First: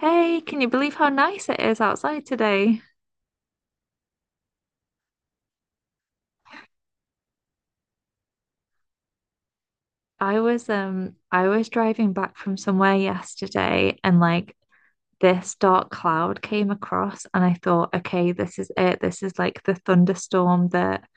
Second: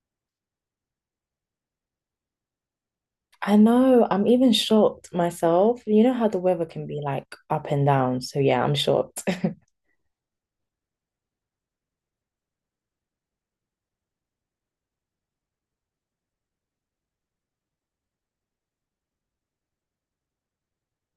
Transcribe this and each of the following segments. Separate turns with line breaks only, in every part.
Hey, can you believe how nice it is outside today?
I know, I'm even shocked myself. You know how the weather can be like up and down. So yeah, I'm shocked.
I was driving back from somewhere yesterday and like this dark cloud came across and I thought, okay, this is it. This is like the thunderstorm that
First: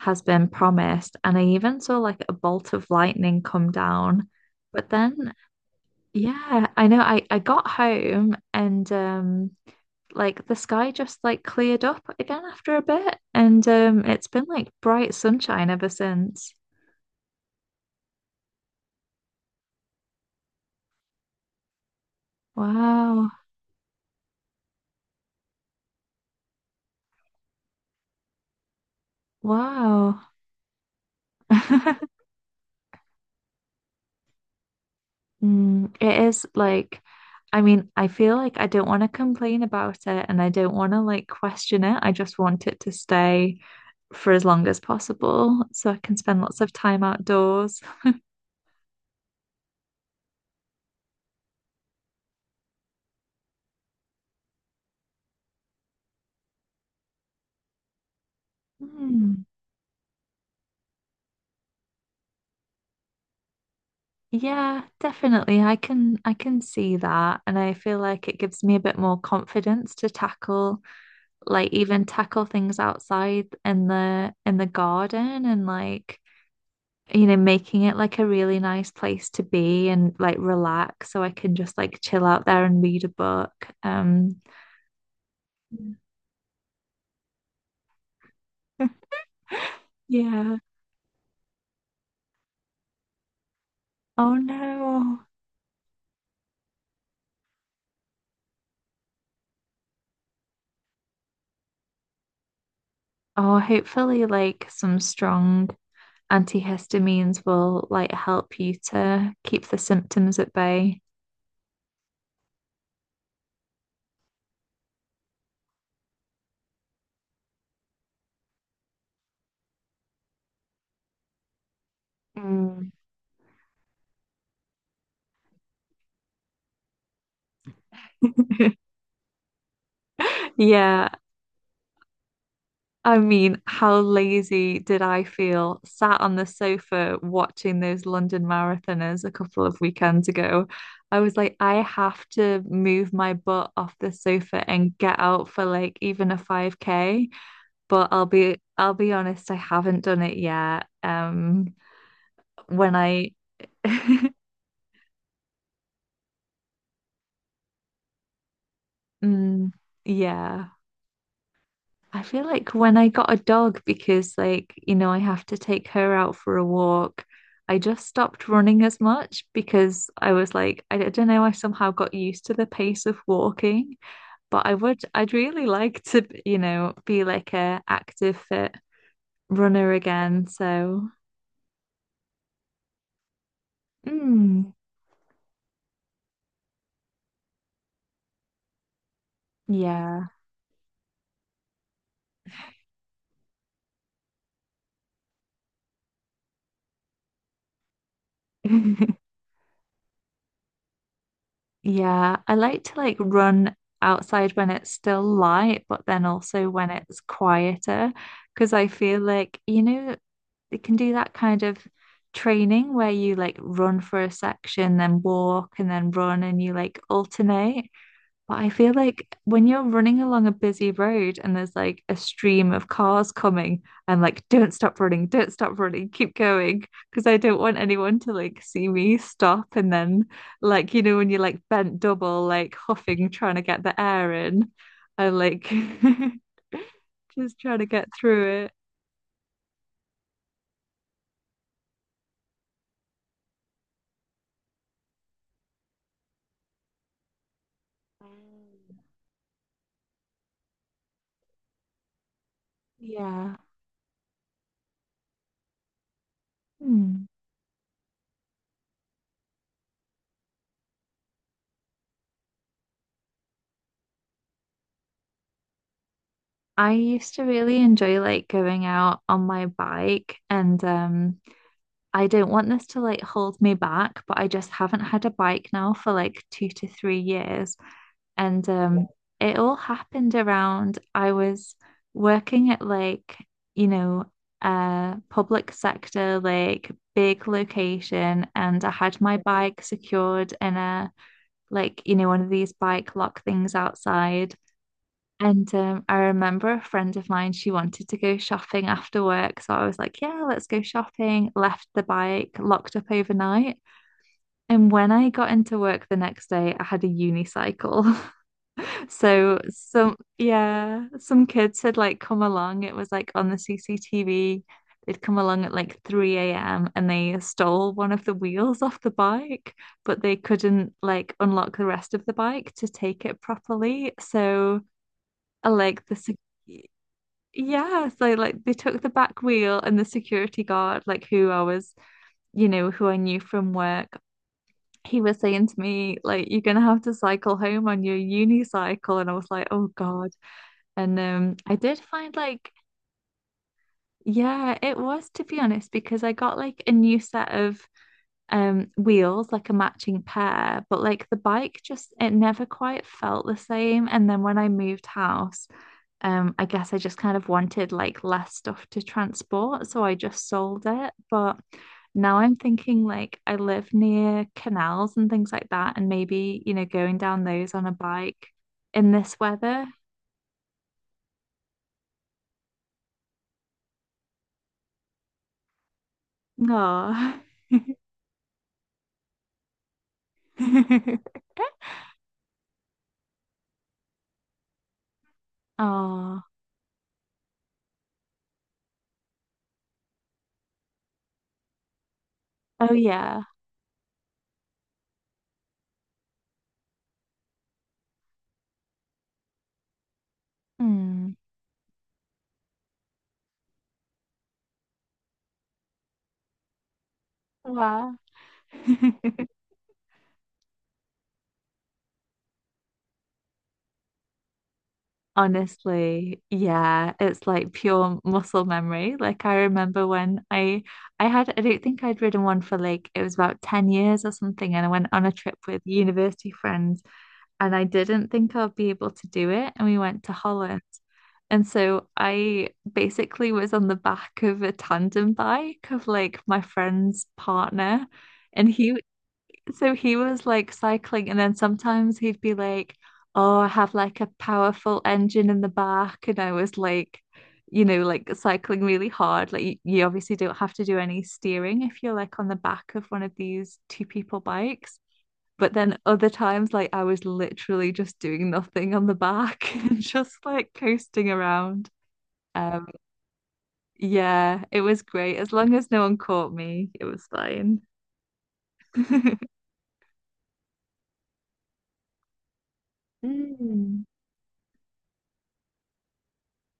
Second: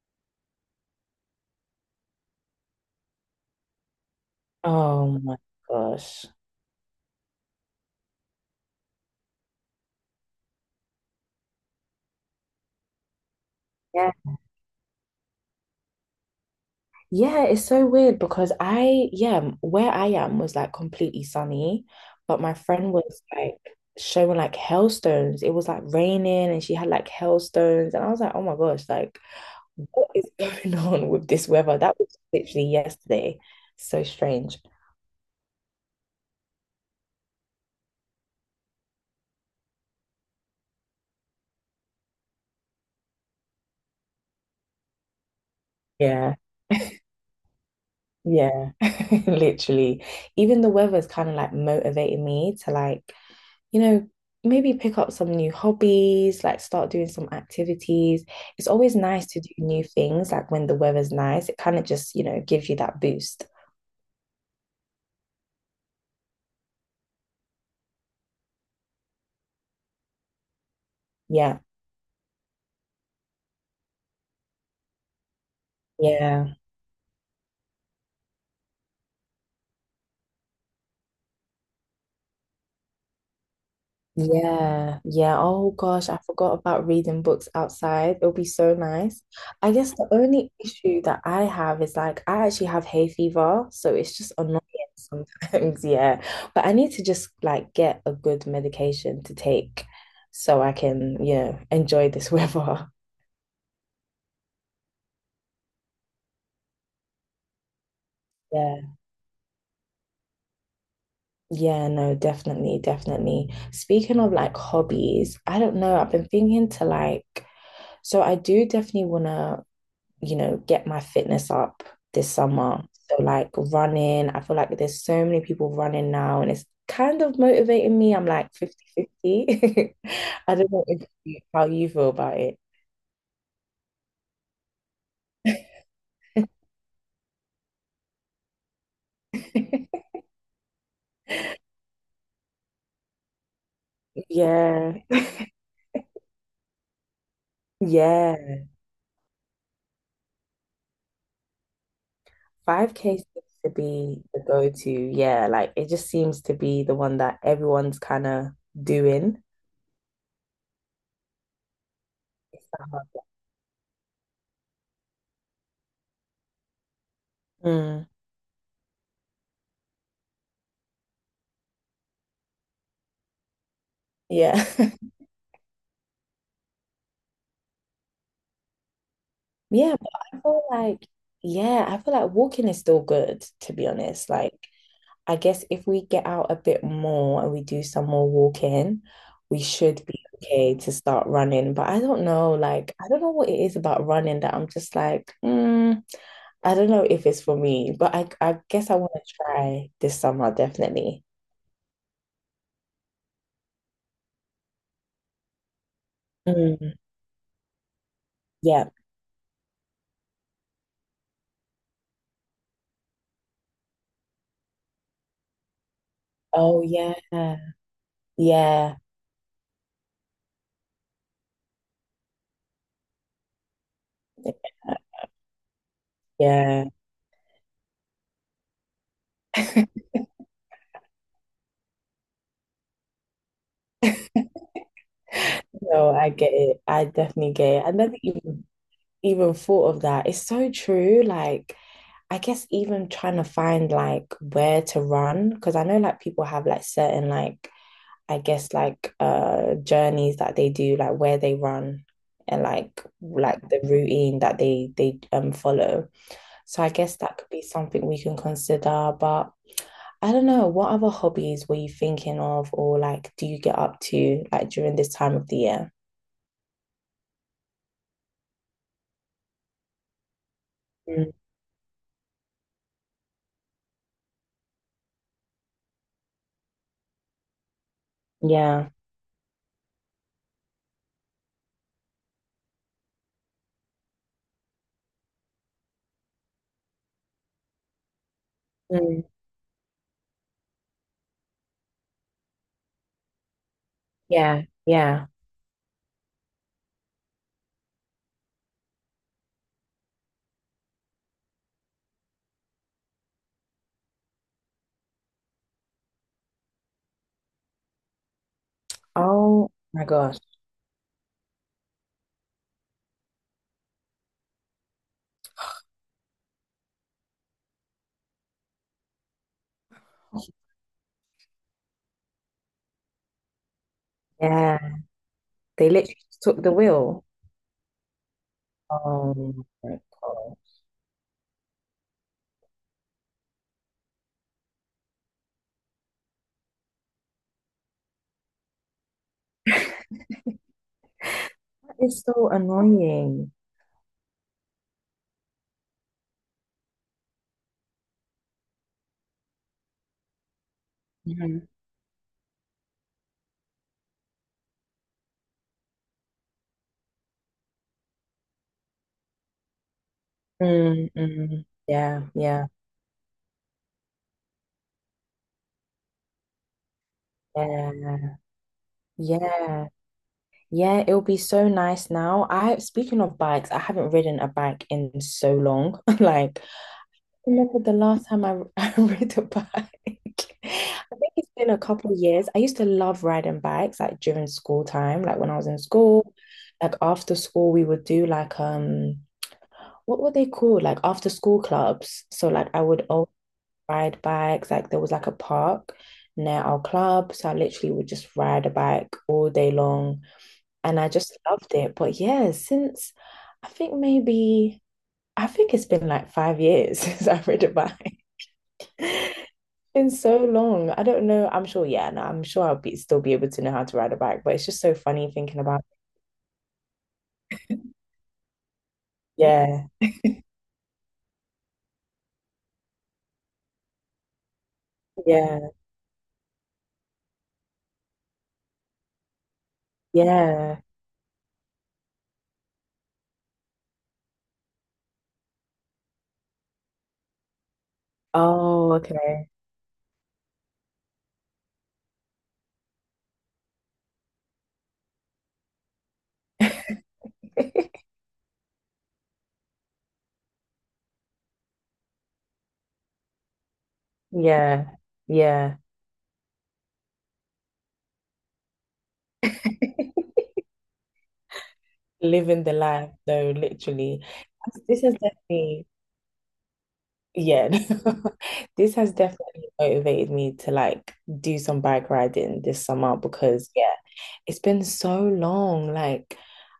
has been promised. And I even saw like a bolt of lightning come down. But
Oh
then,
my gosh.
yeah, I know I got home and Like the sky just like cleared up again after a bit and
Yeah.
it's been like bright sunshine ever since.
Yeah, it's so weird because, where I am was like completely sunny, but my friend was
Wow.
like showing like hailstones. It was like raining and she had like hailstones. And I was like, oh my gosh, like what
Wow.
is going on with this weather? That was literally yesterday. So strange.
It is like, I mean, I feel like I don't want to complain about it and I don't want to like question it. I just want it to stay for as long as possible so I can
Yeah.
spend lots of time outdoors.
Yeah, literally. Even the weather's kind of like motivating me to like, you know, maybe pick up some new hobbies, like start doing some activities. It's always nice to
Mm,
do new things, like when the weather's nice, it kind of just, you know, gives you that boost.
yeah, definitely. I can see that and I feel like it gives me a bit more confidence to tackle
Yeah.
like even tackle things outside in the garden and like
Yeah.
you know, making it like a really nice place to be and like relax so I can just like chill out there and read a book. Um,
Yeah, yeah. Oh gosh, I forgot about reading books outside. It'll be so nice. I guess the only
yeah.
issue that I have is like I actually have hay fever, so it's just
Oh
annoying
no.
sometimes. Yeah, but I need to just like get a good medication to take so I can, you know, enjoy this weather.
Oh, hopefully like some strong antihistamines will like help you
Yeah.
to keep the symptoms at bay.
Yeah, no, definitely, definitely. Speaking of like hobbies, I don't know. I've been thinking to like, so I do definitely want to, you know, get my fitness up this summer.
Mm.
So, like running, I feel like there's so many people running now, and it's kind of motivating me. I'm like 50-50. I am like 50-50. I do not know if
Yeah,
you, how you feel about it.
I mean, how lazy did I feel sat on the sofa watching those London marathoners a couple of weekends ago? I was like, I have to move my butt off the sofa
Yeah,
and get out for like even a 5K. But I'll
yeah.
be I'll be honest, I haven't done it yet. When
5K
I
seems to be the go-to. Yeah, like it just seems to be the one that everyone's kind of doing.
Mm, yeah. I feel
It's
like
the
when I
hub.
got a dog, because like, you know, I have to take her out for a walk, I just
Mm,
stopped running as much because I was like, I don't know, I somehow got used to the pace of walking,
yeah.
but I would, I'd really like to, you know, be like a active fit runner
Yeah, but I
again.
feel like,
So,
yeah, I feel like walking is still good, to be honest. Like,
mm,
I guess if we get out a bit more and we do some more walking, we should be
yeah.
okay to start running. But I don't know, like, I don't know what it is about running that I'm just like, I don't know if it's for me, but I guess I want to try this summer, definitely.
Yeah, I like to like run outside when it's still light, but then also when
Mm,
it's quieter, because I
yeah.
feel like, you know, you can do that kind of training where you like run for a section, then walk, and then run, and you
Oh,
like
yeah.
alternate. But I feel
Yeah.
like when you're running along a busy road and there's like a stream of cars coming, I'm like, don't stop running, keep going.
Yeah.
Because I don't want anyone to like see me stop. And then, like, you know, when you're like bent double, like huffing, trying to get the air in, I'm like
No, I get it. I definitely
just
get
trying
it.
to
I
get
never
through
even
it.
even thought of that. It's so true. Like, I guess even trying to find like where to run, because I know like people have like certain like I guess
Mm.
like journeys that they do, like where they run and like
Yeah.
like the routine that they follow. So I guess
Hmm.
that could be something we can consider. But I don't know, what other hobbies were you thinking of or like do you get up to like during this time of the year?
I used to really enjoy like going out on my bike and
Mm,
um I don't want this to like hold me back, but I just haven't had a bike now for like 2 to 3 years. And
yeah.
It all happened around I was working at like, you know, a public sector, like big location, and I had
Mm,
my bike secured in a like, you know, one of these bike lock things outside.
yeah. Yeah.
And I remember a friend of mine, she wanted to go shopping after work. So I was like, yeah, let's go shopping. Left the bike locked up overnight. And when I got into work the next day, I had a unicycle. So
Oh my
some,
gosh.
yeah, some kids had like come along. It was like on the CCTV. They'd come along at like 3 a.m. and they stole one of the wheels off the bike, but they couldn't like unlock the rest of the bike to take it properly.
Yeah.
So I
They
like the
literally
sec-
took the wheel.
yeah, so like they took the back
Oh
wheel and
my
the
God.
security guard, like who I was, you know, who I knew from work, he was saying to me, like, you're gonna have to cycle home on your unicycle. And I was like, oh God. And I did
It's
find
so
like,
annoying.
yeah, it was to be honest, because I got like a new set of wheels, like a matching pair, but like the
Mhm.
bike just it never quite felt the same. And then when I moved house, um, I guess I just kind of wanted like less stuff to transport, so I just sold
mm
it. But
mm. Yeah,
now I'm
yeah,
thinking like I live near canals and things like that, and maybe, you know, going down those on a
yeah,
bike in this weather.
yeah, yeah. It'll be so nice now. Speaking of bikes, I haven't ridden a bike in so long. Like,
Oh.
remember the last time I rode a bike. I think it's been a couple of years. I used to love riding bikes like during school time, like when I was in school,
Oh.
like after school we would do like what were they called? Like after school clubs. So like I
Oh
would always
yeah.
ride bikes. Like there was like a park near our club. So I literally would just ride a bike all day long. And I
Hmm.
just loved it. But yeah, since I think maybe I think it's been like 5 years since I rode a
Wow.
bike. Been so long. I don't know. I'm sure, yeah, no, I'm sure I'll be still be able to know how to ride a bike, but it's just so funny thinking about it.
Honestly, yeah, it's like pure muscle memory. Like I
Yeah,
remember when I don't think I'd ridden one for like it was about 10 years or something and I went on a trip
yeah,
with university friends and I didn't think I'd be able to do it and we went to
yeah.
Holland. And so I basically was on the back of a tandem bike of like my friend's partner and
Oh,
he
okay.
so he was like cycling, and then sometimes he'd be like, oh, I have like a powerful engine in the back. And I was like, you know, like cycling really hard. Like, you obviously don't have to do any steering if you're like on the back of one of these two people
Yeah,
bikes. But
yeah.
then other times, like, I was literally just doing nothing on the back and just like coasting around.
Living the
Um,
life though, literally.
yeah, it was
This has
great. As long
definitely
as no one caught me, it was
yeah,
fine.
this has definitely motivated me to like do some bike riding this summer because yeah,
Mm.
it's been so long. Like,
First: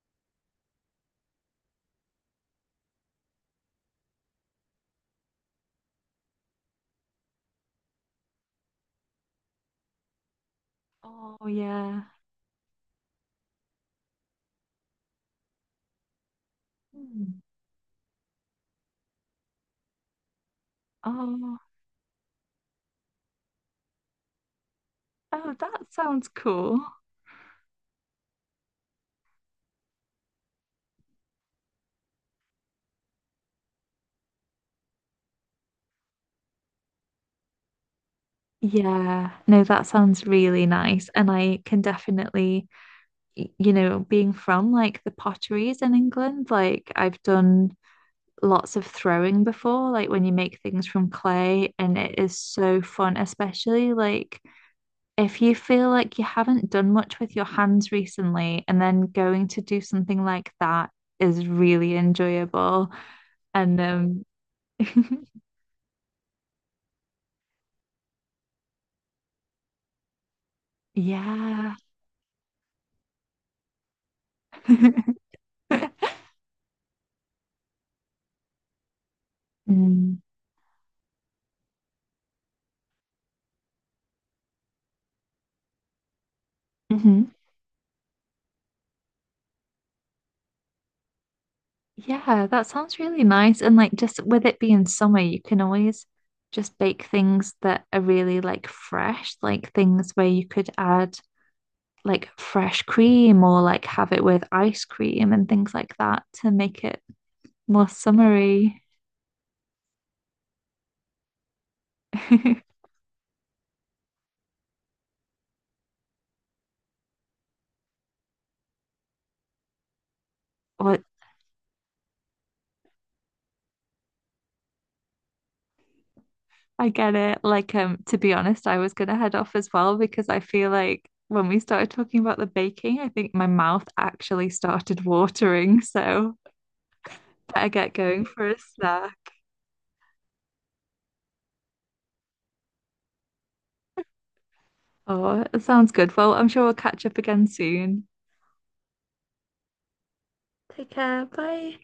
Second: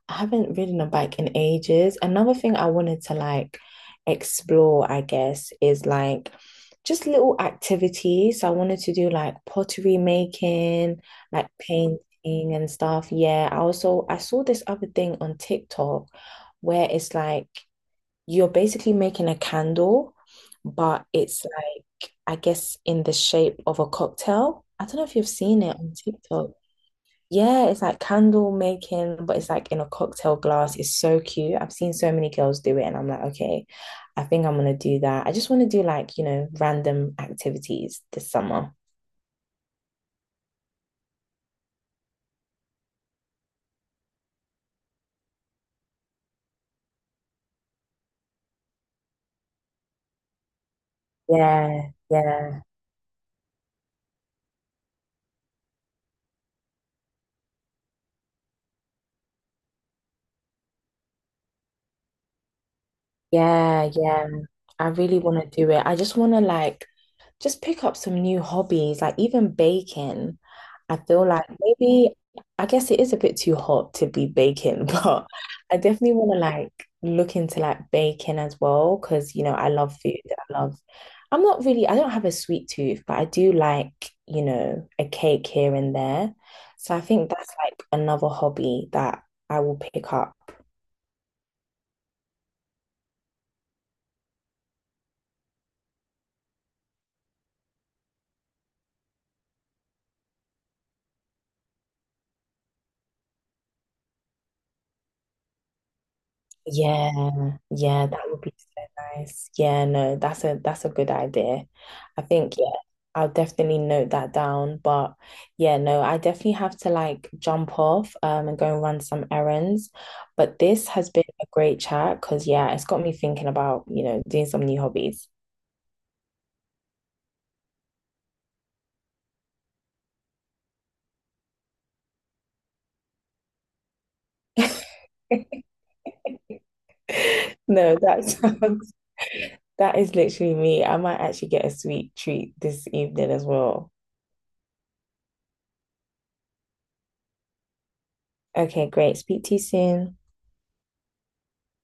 I haven't ridden a bike in ages. Another thing I wanted to like explore, I guess, is like just little activities. So I wanted to do like pottery making,
Oh,
like
yeah.
painting and stuff. Yeah, I also I saw this other thing on TikTok where it's
Hmm.
like you're basically making a candle, but it's
Oh,
like, I guess, in the shape of a cocktail. I don't know if you've
oh,
seen it
that
on
sounds
TikTok.
cool.
Yeah, it's like candle making, but it's like in a cocktail glass. It's so cute. I've seen so many girls do it, and I'm like, okay, I think I'm gonna do that. I just want to do like, you know, random activities this summer.
Yeah, no, that sounds really nice. And I can definitely, y- you know, being from like the potteries in England, like I've done lots of throwing before, like when you make things from clay,
Yeah,
and it is
yeah,
so fun, especially like if you feel like you haven't done much with your hands recently, and then going to do something like that is really enjoyable. And
yeah, yeah. I really want to do it. I just want to like just pick up some new hobbies, like even baking. I feel like
yeah.
maybe, I guess it is a bit too hot to be baking, but I definitely want to like look into like baking as well because, you know, I love food.
Mm.
I love, I'm not really, I don't have a sweet tooth, but I do like, you know, a cake here and there. So I
Hmm.
think that's like another hobby that I will pick up.
Yeah, that sounds really nice. And like just with it being summer, you can always just bake things that are really like fresh, like things where you could add like fresh cream or like have it with ice cream and things like that to make it
Yeah,
more
yeah, that would be
summery.
nice. Yeah, no, that's a good idea. I think yeah, I'll definitely note that down. But yeah, no, I definitely have to like jump off and go and run some errands. But this
Or
has been a great chat because yeah, it's got me thinking about, you know, doing some new hobbies.
I get it. Like to be honest, I was gonna head off as well because I feel like when we started talking about the baking, I think my mouth actually started watering. So better get
No,
going
that
for a
sounds,
snack.
that is literally me. I might actually get a sweet treat this evening as well.
Oh, it sounds good. Well, I'm sure we'll catch up again soon.
Okay, great. Speak to you soon.
Take care. Bye.